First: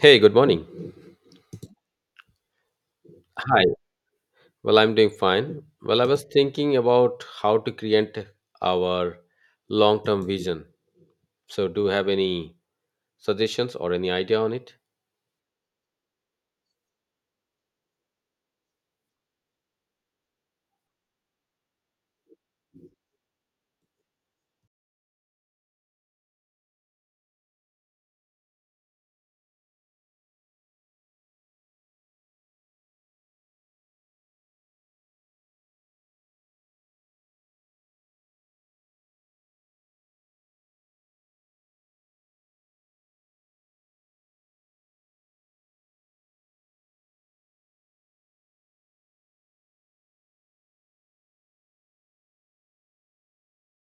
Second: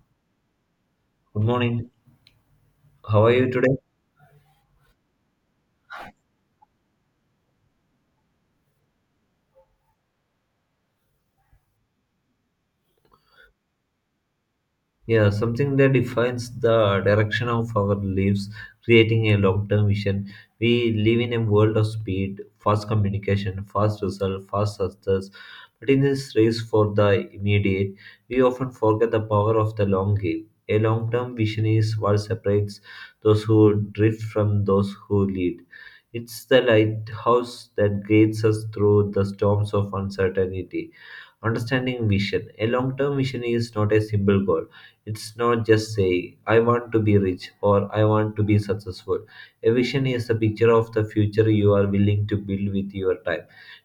Hey, good morning. Good morning. How are you Hi. today? Well, I'm doing fine. Well, I was thinking about how to create our long term vision. So, do you have any suggestions or any idea on it? Yeah, something that defines the direction of our lives, creating a long term vision. We live in a world of speed, fast communication, fast result, fast success. But in this race for the immediate, we often forget the power of the long game. A long term vision is what separates those who drift from those who lead. It's the lighthouse that guides us through the storms of uncertainty. Understanding vision. A long term vision is not a simple goal, it's not just saying, I want to be rich or I want to be successful. A vision is a picture of the future you are willing to build with your time,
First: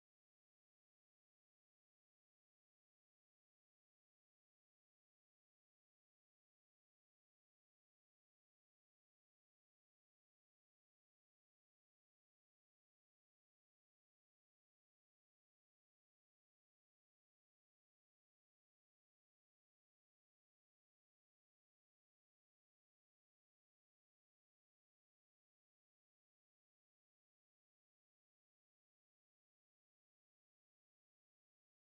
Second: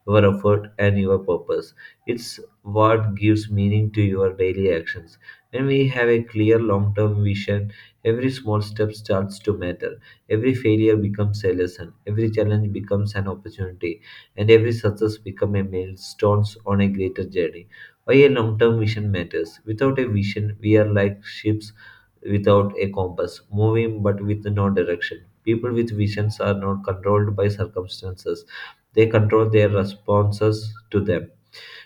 your effort, and your purpose. It's what gives meaning to your daily actions. When we have a clear long term vision, every small step starts to matter. Every failure becomes a lesson, every challenge becomes an opportunity, and every success becomes a milestone on a greater journey. Why a long term vision matters. Without a vision, we are like ships without a compass, moving but with no direction. People with visions are not controlled by circumstances, they control their responses to them.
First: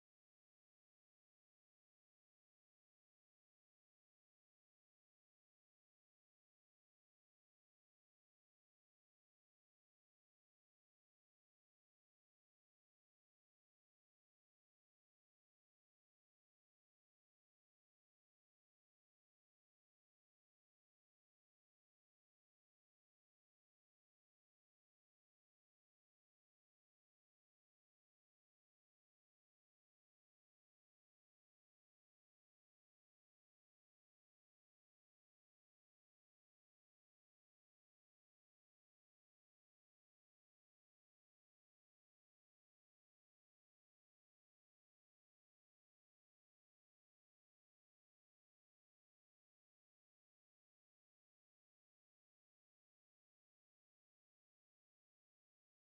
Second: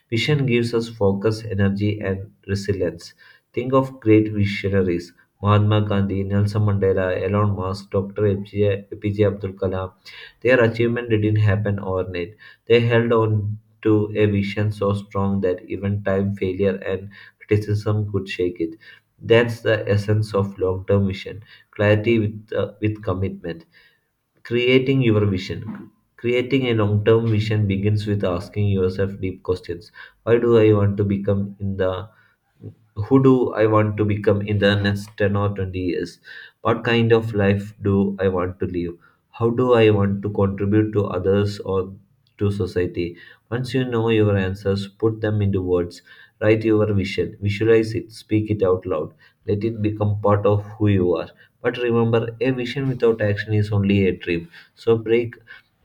Vision gives us focus, energy, and resilience. Think of great visionaries: Mahatma Gandhi, Nelson Mandela, Elon Musk, Dr. APJ Abdul Kalam. Their achievement didn't happen overnight. They held on to a vision so strong that even time, failure, and criticism could shake it. That's the essence of long term vision, clarity with commitment. Creating your vision. Creating a long term vision begins with asking yourself deep questions. Why do I want to become in the Who do I want to become in the next 10 or 20 years? What kind of life do I want to live? How do I want to contribute to others or to society? Once you know your answers, put them into words. Write your vision, visualize it, speak it out loud. Let it become part of who you are. But remember, a vision without action is only a dream. So break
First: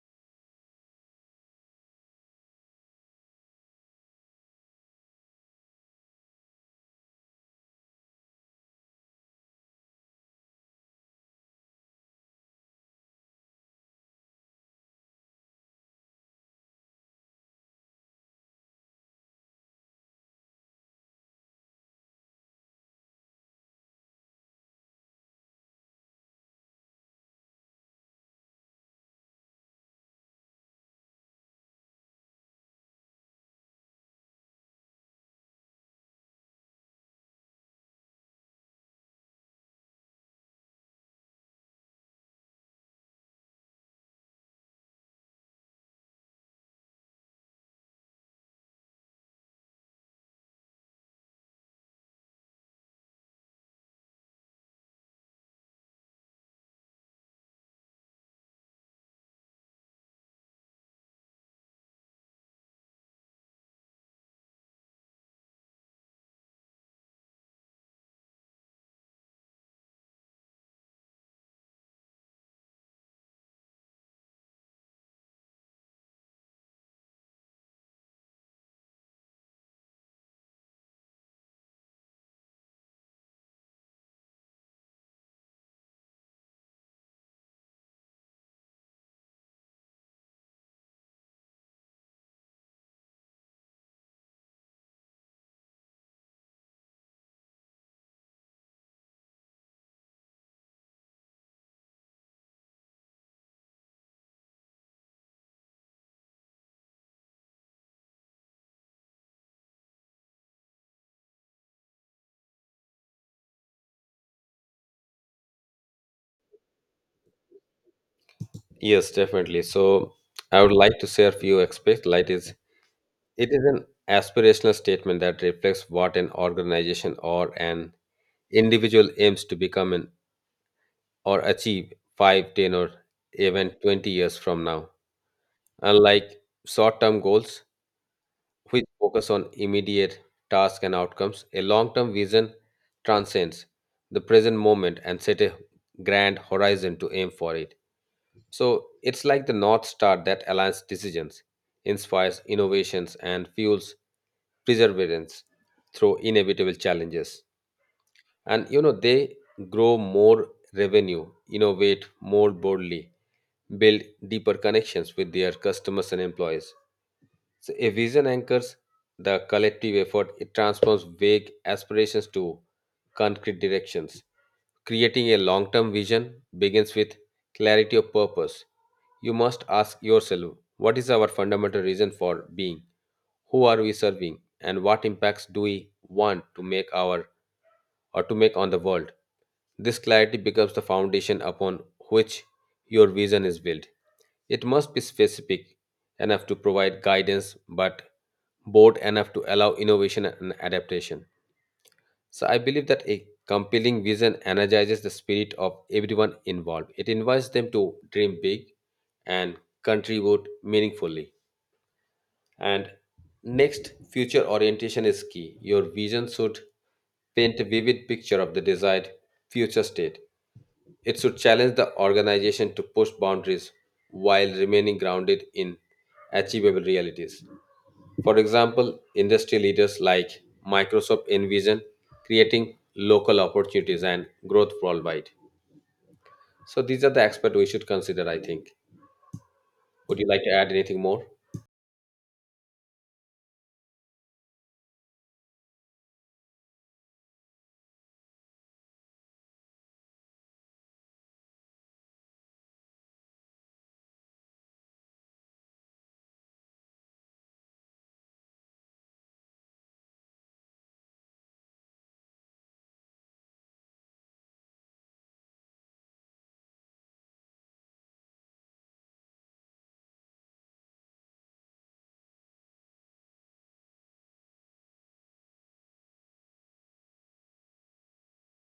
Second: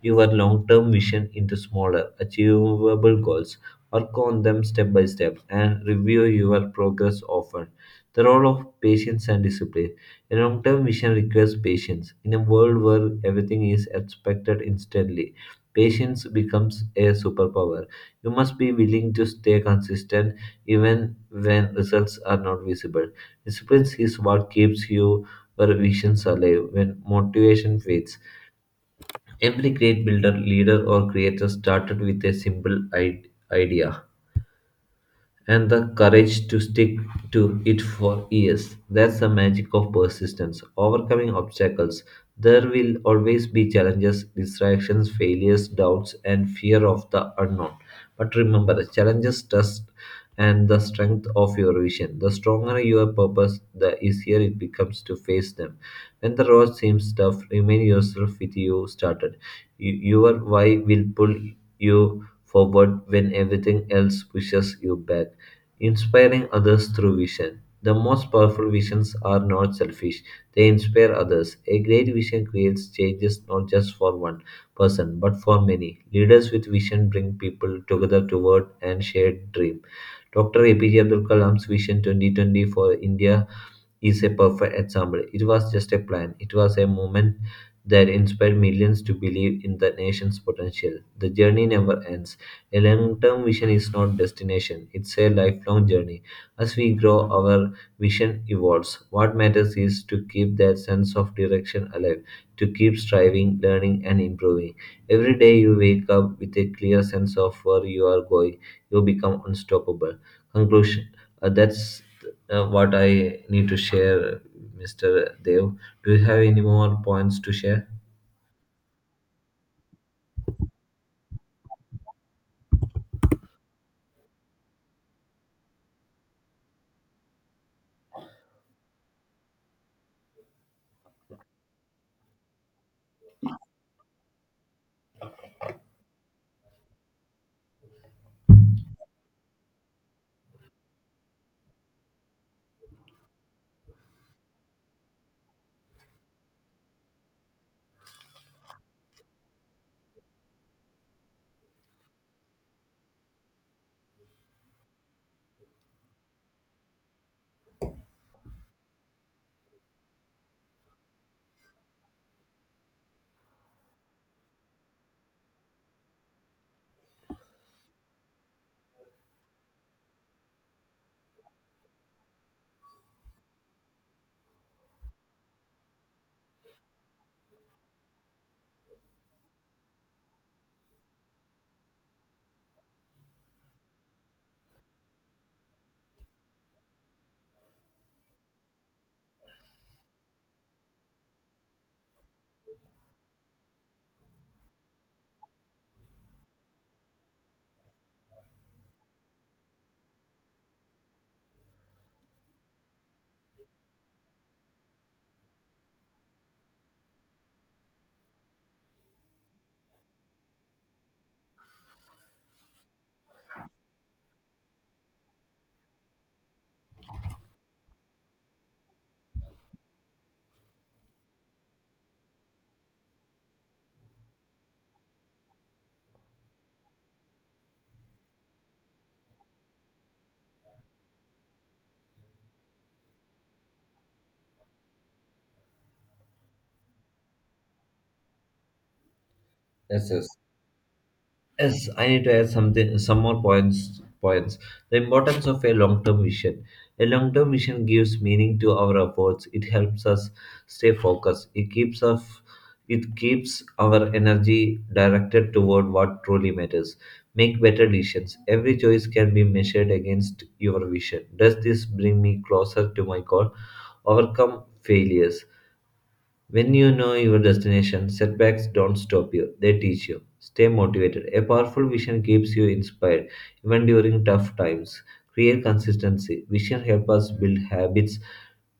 your long term vision into smaller, achievable goals. Work on them step by step and review your progress often. The role of patience and discipline. A long term vision requires patience. In a world where everything is expected instantly, patience becomes a superpower. You must be willing to stay consistent even when results are not visible. Discipline is what keeps your visions alive when motivation fades. Every great builder, leader, or creator started with a simple idea and the courage to stick to it for years. That's the magic of persistence. Overcoming obstacles. There will always be challenges, distractions, failures, doubts, and fear of the unknown. But remember, challenges test and the strength of your vision. The stronger your purpose, the easier it becomes to face them. When the road seems tough, remind yourself with you started. Your why will pull you forward when everything else pushes you back. Inspiring others through vision. The most powerful visions are not selfish, they inspire others. A great vision creates changes not just for one person but for many. Leaders with vision bring people together toward and shared dream. Dr. APJ Abdul Kalam's Vision 2020 for India is a perfect example. It was just a plan, it was a moment that inspired millions to believe in the nation's potential. The journey never ends. A long term vision is not destination, it's a lifelong journey. As we grow, our vision evolves. What matters is to keep that sense of direction alive, to keep striving, learning, and improving. Every day you wake up with a clear sense of where you are going, you become unstoppable. Conclusion. That's what I need to share, Mr. Dev. Do you have any more points to share? Yes, definitely. So, I would like to share few aspects. Like is it is an aspirational statement that reflects what an organization or an individual aims to become or achieve 5, 10, or even 20 years from now. Unlike short term goals, which focus on immediate tasks and outcomes, a long-term vision transcends the present moment and set a grand horizon to aim for it. So it's like the North Star that aligns decisions, inspires innovations, and fuels perseverance through inevitable challenges. And they grow more revenue, innovate more boldly, build deeper connections with their customers and employees, so a vision anchors the collective effort; it transforms vague aspirations to concrete directions. Creating a long term vision begins with clarity of purpose. You must ask yourself, what is our fundamental reason for being? Who are we serving? And what impacts do we want to make on the world? This clarity becomes the foundation upon which your vision is built. It must be specific enough to provide guidance, but broad enough to allow innovation and adaptation. So I believe that a compelling vision energizes the spirit of everyone involved. It invites them to dream big and contribute meaningfully. And next, future orientation is key. Your vision should paint a vivid picture of the desired future state. It should challenge the organization to push boundaries while remaining grounded in achievable realities. For example, industry leaders like Microsoft envision creating local opportunities and growth worldwide. So these are the aspects we should consider, I think. Yes, Would you yes. like to add anything more? Yes, I need to add something, some more points. The importance of a long-term vision. A long-term vision gives meaning to our efforts. It helps us stay focused. It keeps our energy directed toward what truly matters. Make better decisions. Every choice can be measured against your vision. Does this bring me closer to my goal? Overcome failures. When you know your destination, setbacks don't stop you, they teach you. Stay motivated. A powerful vision keeps you inspired even during tough times. Create consistency. Vision helps us build habits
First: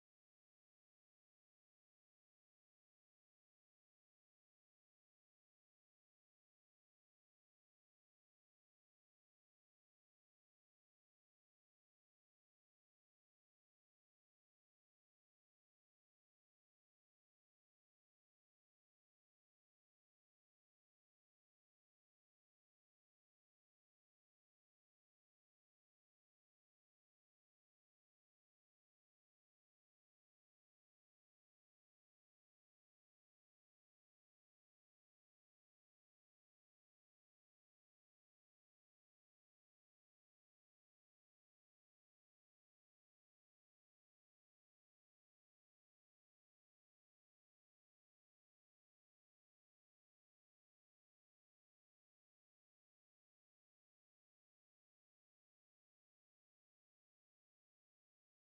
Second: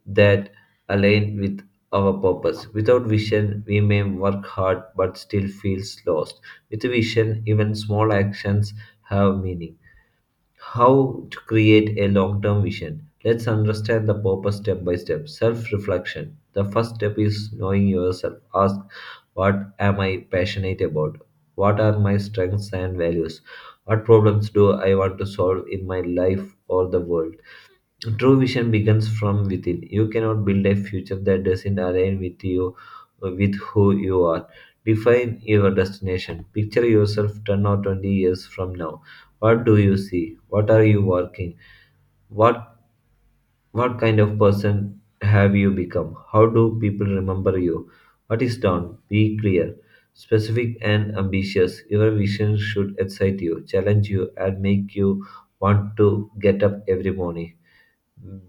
that align with our purpose. Without vision, we may work hard but still feels lost. With vision, even small actions have meaning. How to create a long term vision? Let's understand the purpose step by step. Self reflection. The first step is knowing yourself. Ask, what am I passionate about? What are my strengths and values? What problems do I want to solve in my life or the world? True vision begins from within. You cannot build a future that doesn't align with you, with who you are. Define your destination. Picture yourself 10 or 20 years from now. What do you see? What are you working? What what kind of person have you become? How do people remember you? What is done? Be clear, specific and ambitious. Your vision should excite you, challenge you, and make you want to get up every morning.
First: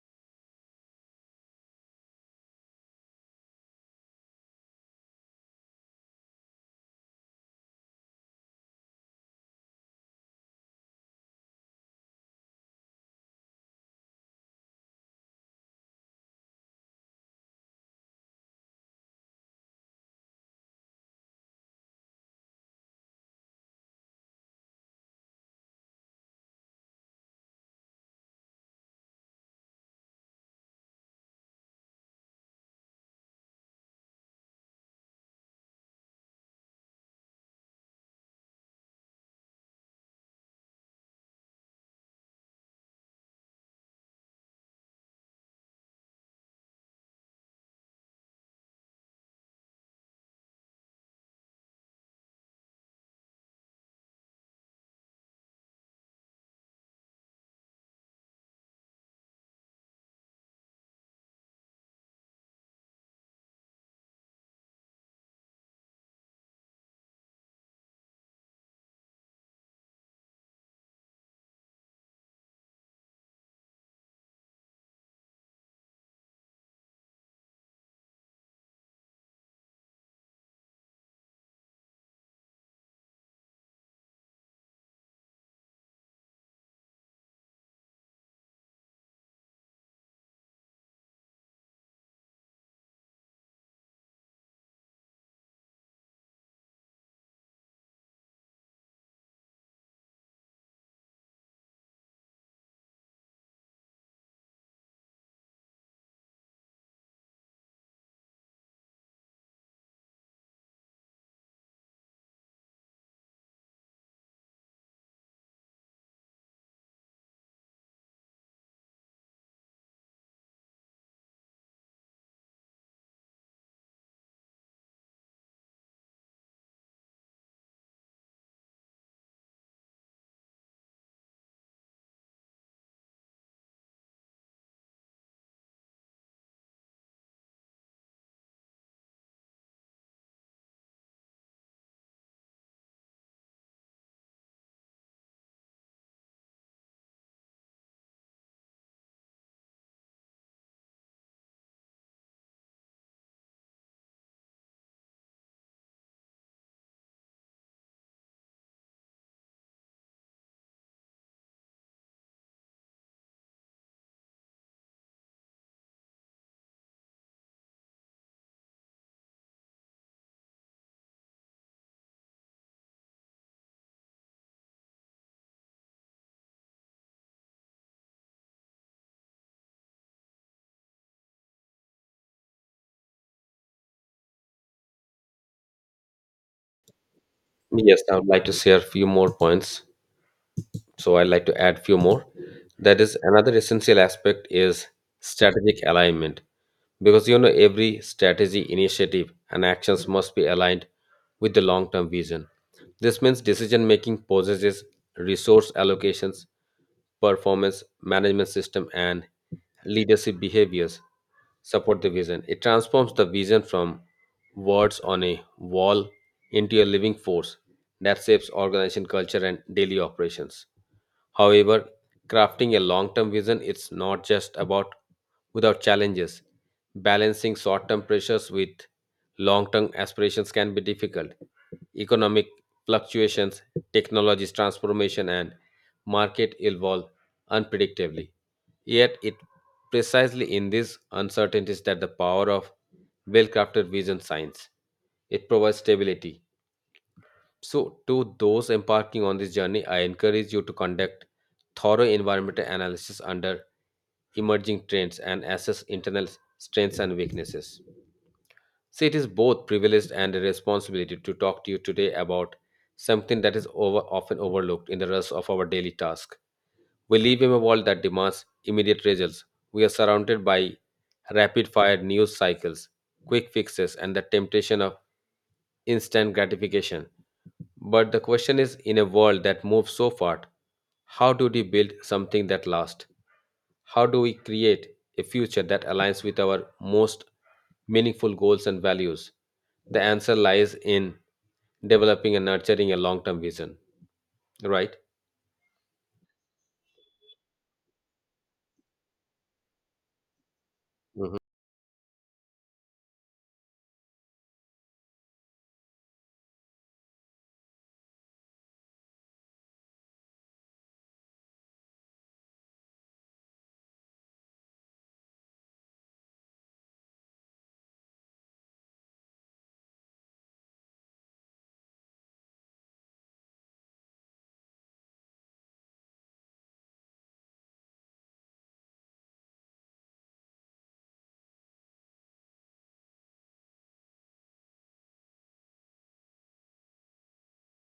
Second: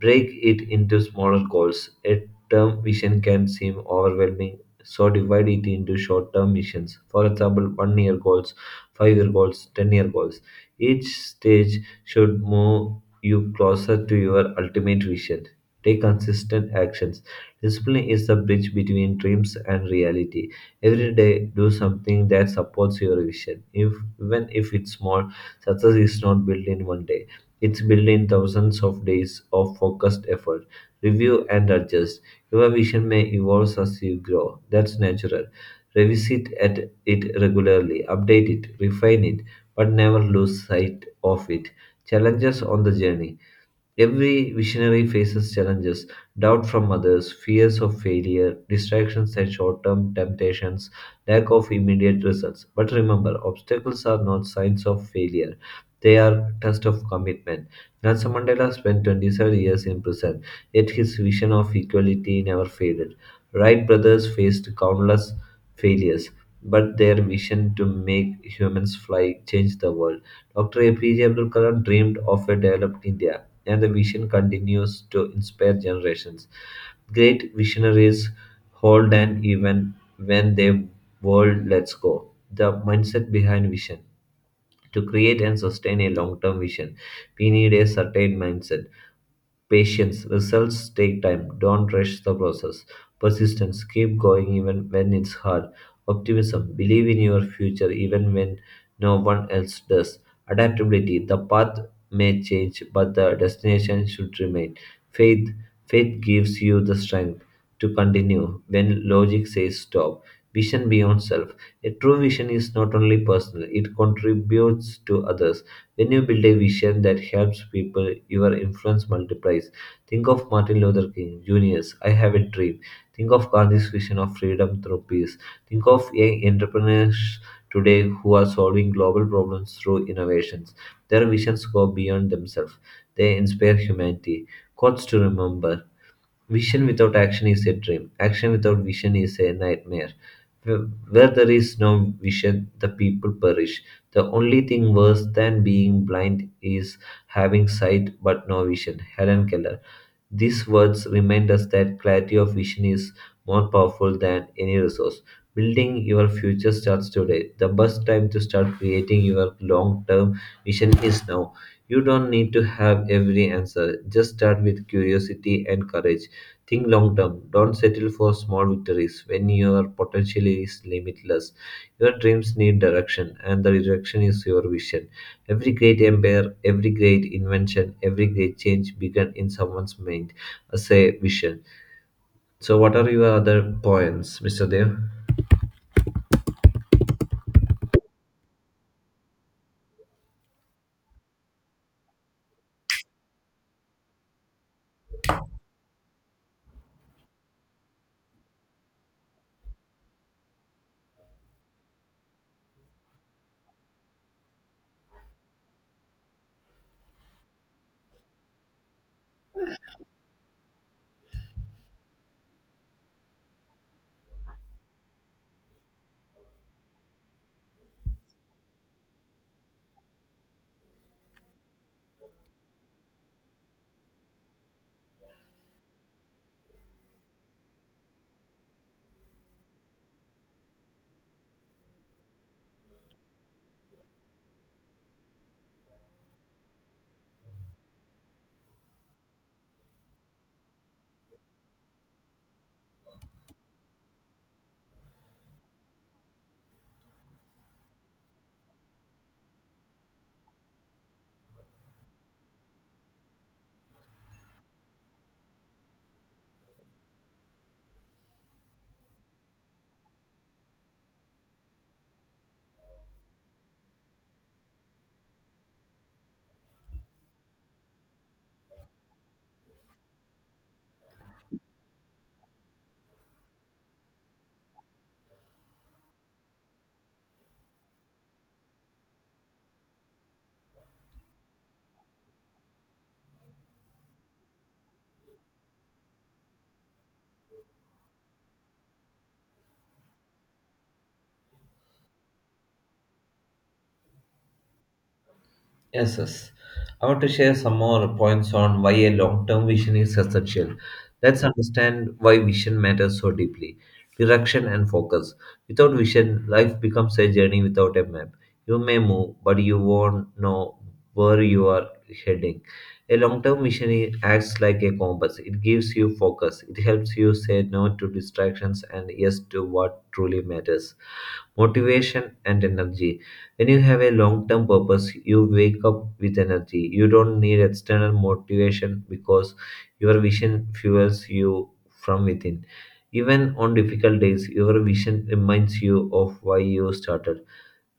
Break it into smaller goals. A term mission can seem overwhelming, so divide it into short term missions. For example, one year goals, 5 year goals, 10 year goals. Each stage should move you closer to your ultimate vision. Take consistent actions. Discipline is the bridge between dreams and reality. Every day, do something that supports your vision. If, Even if it's small, success is not built in one day. It's built in thousands of days of focused effort. Review and adjust. Your vision may evolve as you grow. That's natural. Revisit at it regularly, update it, refine it, but never lose sight of it. Challenges on the journey. Every visionary faces challenges, doubt from others, fears of failure, distractions and short term temptations, lack of immediate results. But remember, obstacles are not signs of failure. They are test of commitment. Nelson Mandela spent 27 years in prison, yet his vision of equality never faded. Wright brothers faced countless failures, but their vision to make humans fly changed the world. Dr. APJ Abdul Kalam dreamed of a developed India, and the vision continues to inspire generations. Great visionaries hold an even when the world lets go. The mindset behind vision. To create and sustain a long term vision, we need a certain mindset. Patience, results take time, don't rush the process. Persistence, keep going even when it's hard. Optimism, believe in your future even when no one else does. Adaptability, the path may change, but the destination should remain. Faith, Faith gives you the strength to continue when logic says stop. Vision beyond self. A true vision is not only personal, it contributes to others. When you build a vision that helps people, your influence multiplies. Think of Martin Luther King Jr.'s I Have a Dream. Think of Gandhi's vision of freedom through peace. Think of young entrepreneurs today who are solving global problems through innovations. Their visions go beyond themselves, they inspire humanity. Quotes to remember. Vision without action is a dream. Action without vision is a nightmare. Where where there is no vision, the people perish. The only thing worse than being blind is having sight but no vision. Helen Keller. These words remind us that clarity of vision is more powerful than any resource. Building your future starts today. The best time to start creating your long term vision is now. You don't need to have every answer. Just start with curiosity and courage. Think long term. Don't settle for small victories when your potential is limitless. Your dreams need direction, and the direction is your vision. Every great empire, every great invention, every great change began in someone's mind as a vision. So, what are your other points, Mr. Dev? Yes, I would like to share a few more points. So I'd like to add few more. That is, another essential aspect is strategic alignment, because every strategy initiative and actions must be aligned with the long term vision. This means decision making possesses, resource allocations, performance management system, and leadership behaviors support the vision. It transforms the vision from words on a wall into a living force that shapes organization culture and daily operations. However, crafting a long-term vision, it's not just about without challenges. Balancing short-term pressures with long-term aspirations can be difficult. Economic fluctuations, technology's transformation, and market evolve unpredictably. Yet it precisely in these uncertainties that the power of well-crafted vision shines. It provides stability. So, to those embarking on this journey, I encourage you to conduct thorough environmental analysis under emerging trends and assess internal strengths and weaknesses. So, it is both privilege and a responsibility to talk to you today about something that is often overlooked in the rush of our daily task. We live in a world that demands immediate results. We are surrounded by rapid fire news cycles, quick fixes, and the temptation of instant gratification. But the question is, in a world that moves so fast, how do we build something that lasts? How do we create a future that aligns with our most meaningful goals and values? The answer lies in developing and nurturing a long term vision, right? Yes, yes. I want to share some more points on why a long-term vision is essential. Mhm. Let's understand why vision matters so deeply. Direction and focus. Without vision, life becomes a journey without a map. You may move, but you won't know where you are heading. A long-term vision acts like a compass. It gives you focus. It helps you say no to distractions and yes to what truly matters. Motivation and energy. When you have a long term purpose, you wake up with energy. You don't need external motivation because your vision fuels you from within. Even on difficult days, your vision reminds you of why you started.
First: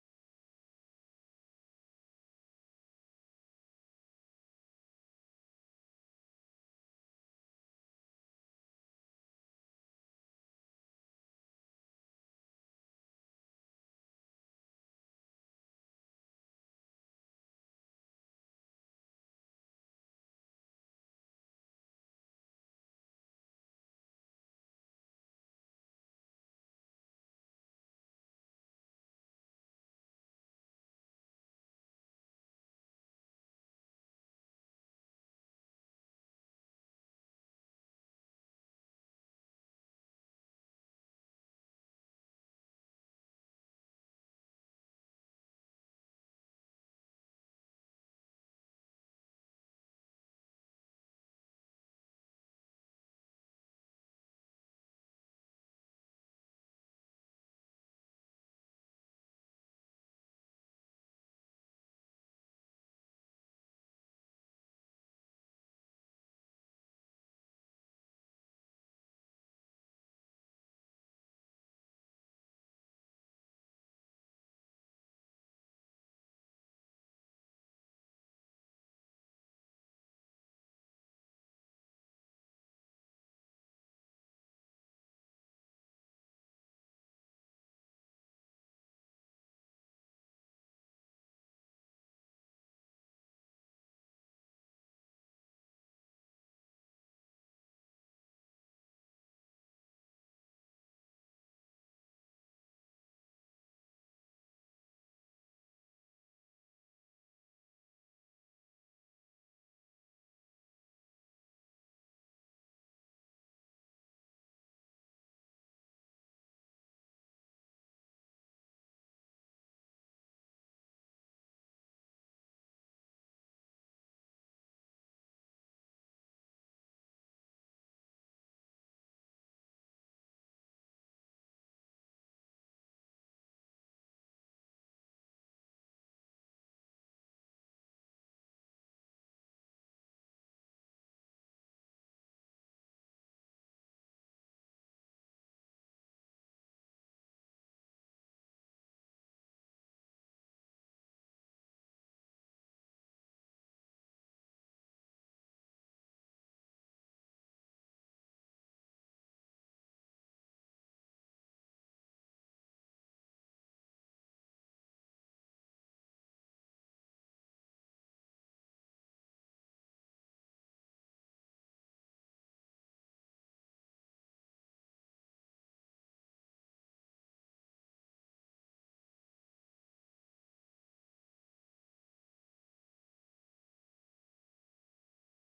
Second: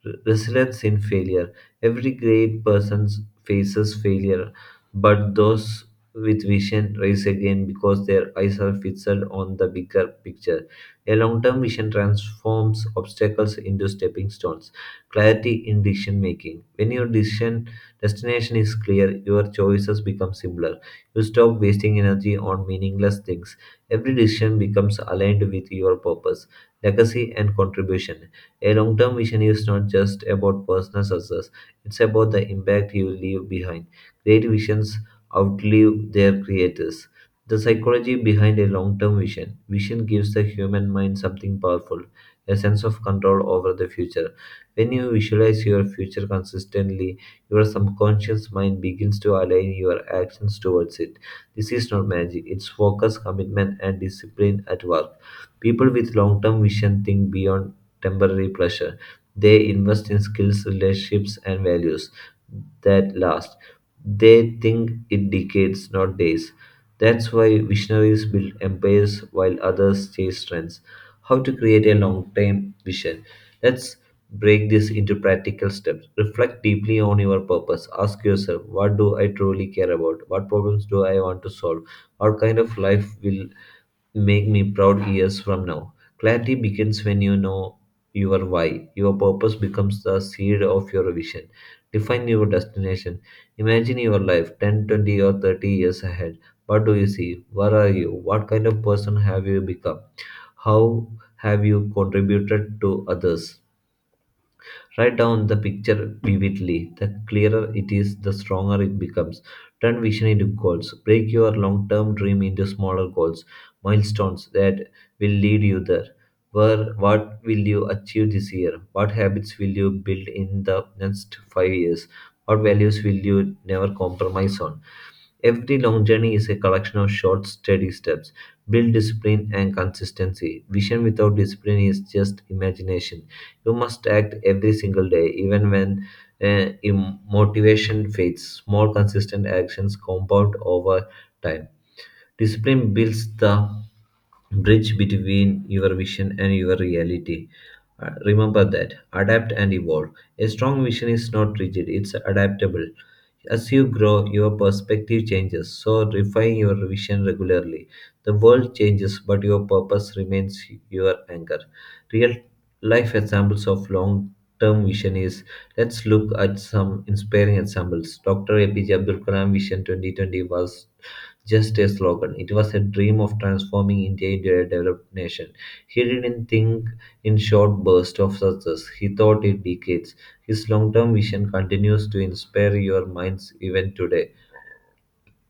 Resilience in failure. Every great person faces failure, but those with vision rise again because their eyes are fixed on the bigger picture. A long term vision transforms obstacles into stepping stones. Clarity in decision making. When your decision destination is clear, your choices become simpler. You stop wasting energy on meaningless things. Every decision becomes aligned with your purpose, legacy, and contribution. A long term vision is not just about personal success, it's about the impact you leave behind. Great visions outlive their creators. The psychology behind a long term vision. Vision gives the human mind something powerful, a sense of control over the future. When you visualize your future consistently, your subconscious mind begins to align your actions towards it. This is not magic, it's focus, commitment, and discipline at work. People with long term vision think beyond temporary pleasure. They invest in skills, relationships, and values that last. They think in decades, not days. That's why visionaries build empires while others chase trends. How to create a long term vision? Let's break this into practical steps. Reflect deeply on your purpose. Ask yourself, what do I truly care about? What problems do I want to solve? What kind of life will make me proud years from now? Clarity begins when you know your why. Your purpose becomes the seed of your vision. Define your destination. Imagine your life 10, 20, or 30 years ahead. What do you see? Where are you? What kind of person have you become? How have you contributed to others? Write down the picture vividly. The clearer it is, the stronger it becomes. Turn vision into goals. Break your long term dream into smaller goals, milestones that will lead you there. Where, what will you achieve this year? What habits will you build in the next 5 years? What values will you never compromise on? Every long journey is a collection of short, steady steps. Build discipline and consistency. Vision without discipline is just imagination. You must act every single day, even when motivation fades. Small, consistent actions compound over time. Discipline builds the bridge between your vision and your reality. Remember that, adapt and evolve. A strong vision is not rigid, it's adaptable. As you grow, your perspective changes, so refine your vision regularly. The world changes, but your purpose remains your anchor. Real life examples of long term vision is, let's look at some inspiring examples. Dr. APJ Abdul Kalam Vision 2020 was just a slogan. It was a dream of transforming India into a developed nation. He didn't think in short bursts of success, he thought in decades. His long term vision continues to inspire your minds even today.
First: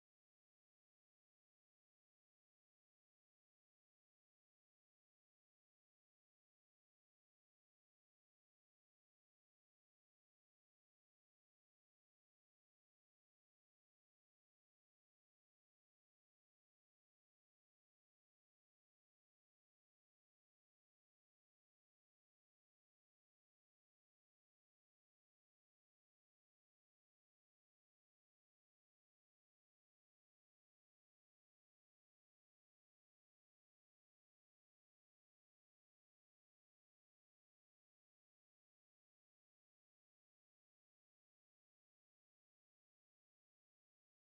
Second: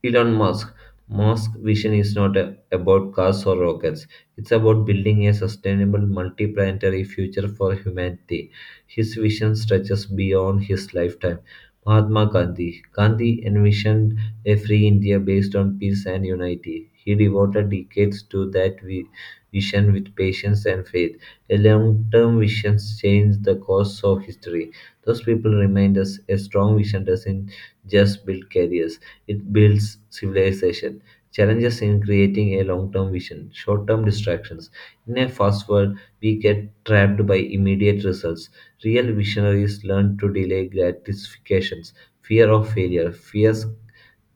Elon Musk. Musk's vision is not a- about cars or rockets. It's about building a sustainable multi-planetary future for humanity. His vision stretches beyond his lifetime. Mahatma Gandhi. Gandhi envisioned a free India based on peace and unity. He devoted decades to that vision with patience and faith. A long-term vision changed the course of history. Those people remind us a strong vision doesn't just build careers. It builds civilization. Challenges in creating a long term vision, short term distractions. In a fast world, we get trapped by immediate results. Real visionaries learn to delay gratifications. Fear of failure, fears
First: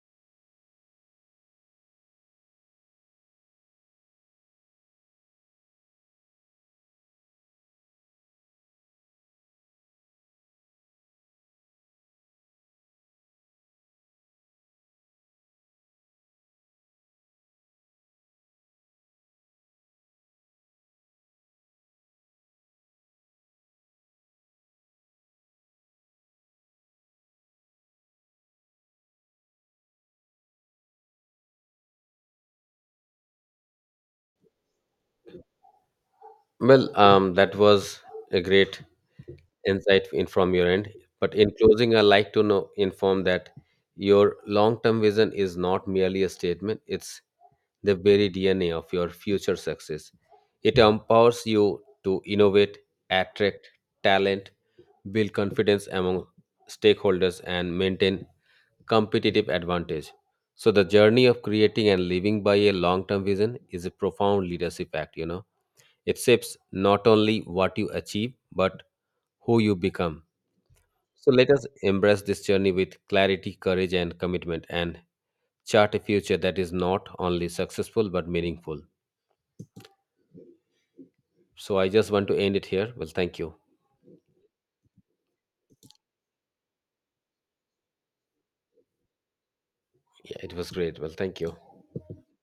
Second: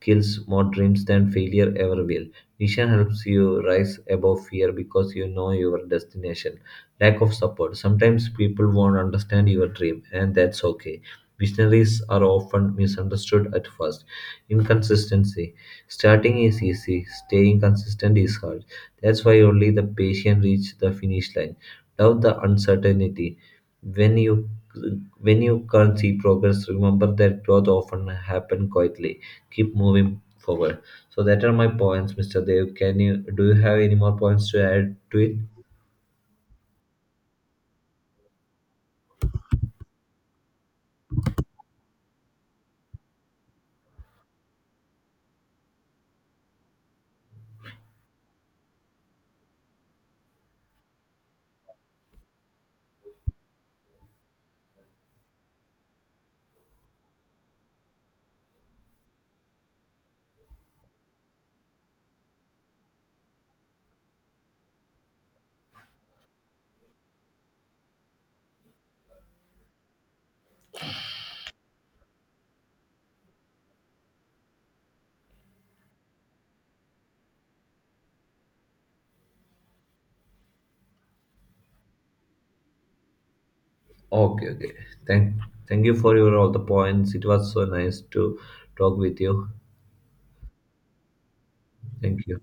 kills more dreams than failure ever will. Vision helps you rise above fear because you know your destination. Lack of support. Sometimes people won't understand your dream, and that's okay. Visionaries are often misunderstood at first. Inconsistency. Starting is easy, staying consistent is hard. That's why only the patient reach the finish line. Doubt the uncertainty. When you when you can't see progress, remember that growth often happen quietly. Keep moving forward. So that are my points, Mr. Dev. Can you do you have any more points to add to it? Well, that was a great insight in from your end. But in closing, I'd like to know, inform that your long-term vision is not merely a statement; it's the very DNA of your future success. It empowers you to innovate, attract talent, build confidence among stakeholders, and maintain competitive advantage. So, the journey of creating and living by a long-term vision is a profound leadership act. You know. It shapes not only what you achieve, but who you become. So let us embrace this journey with clarity, courage, and commitment and chart a future that is not only successful but meaningful. So I just want to end it here. Well, thank you. Okay, okay. Thank thank you for your all the points. It was so nice to talk with you. Yeah, it was great. Well, thank you. Thank you.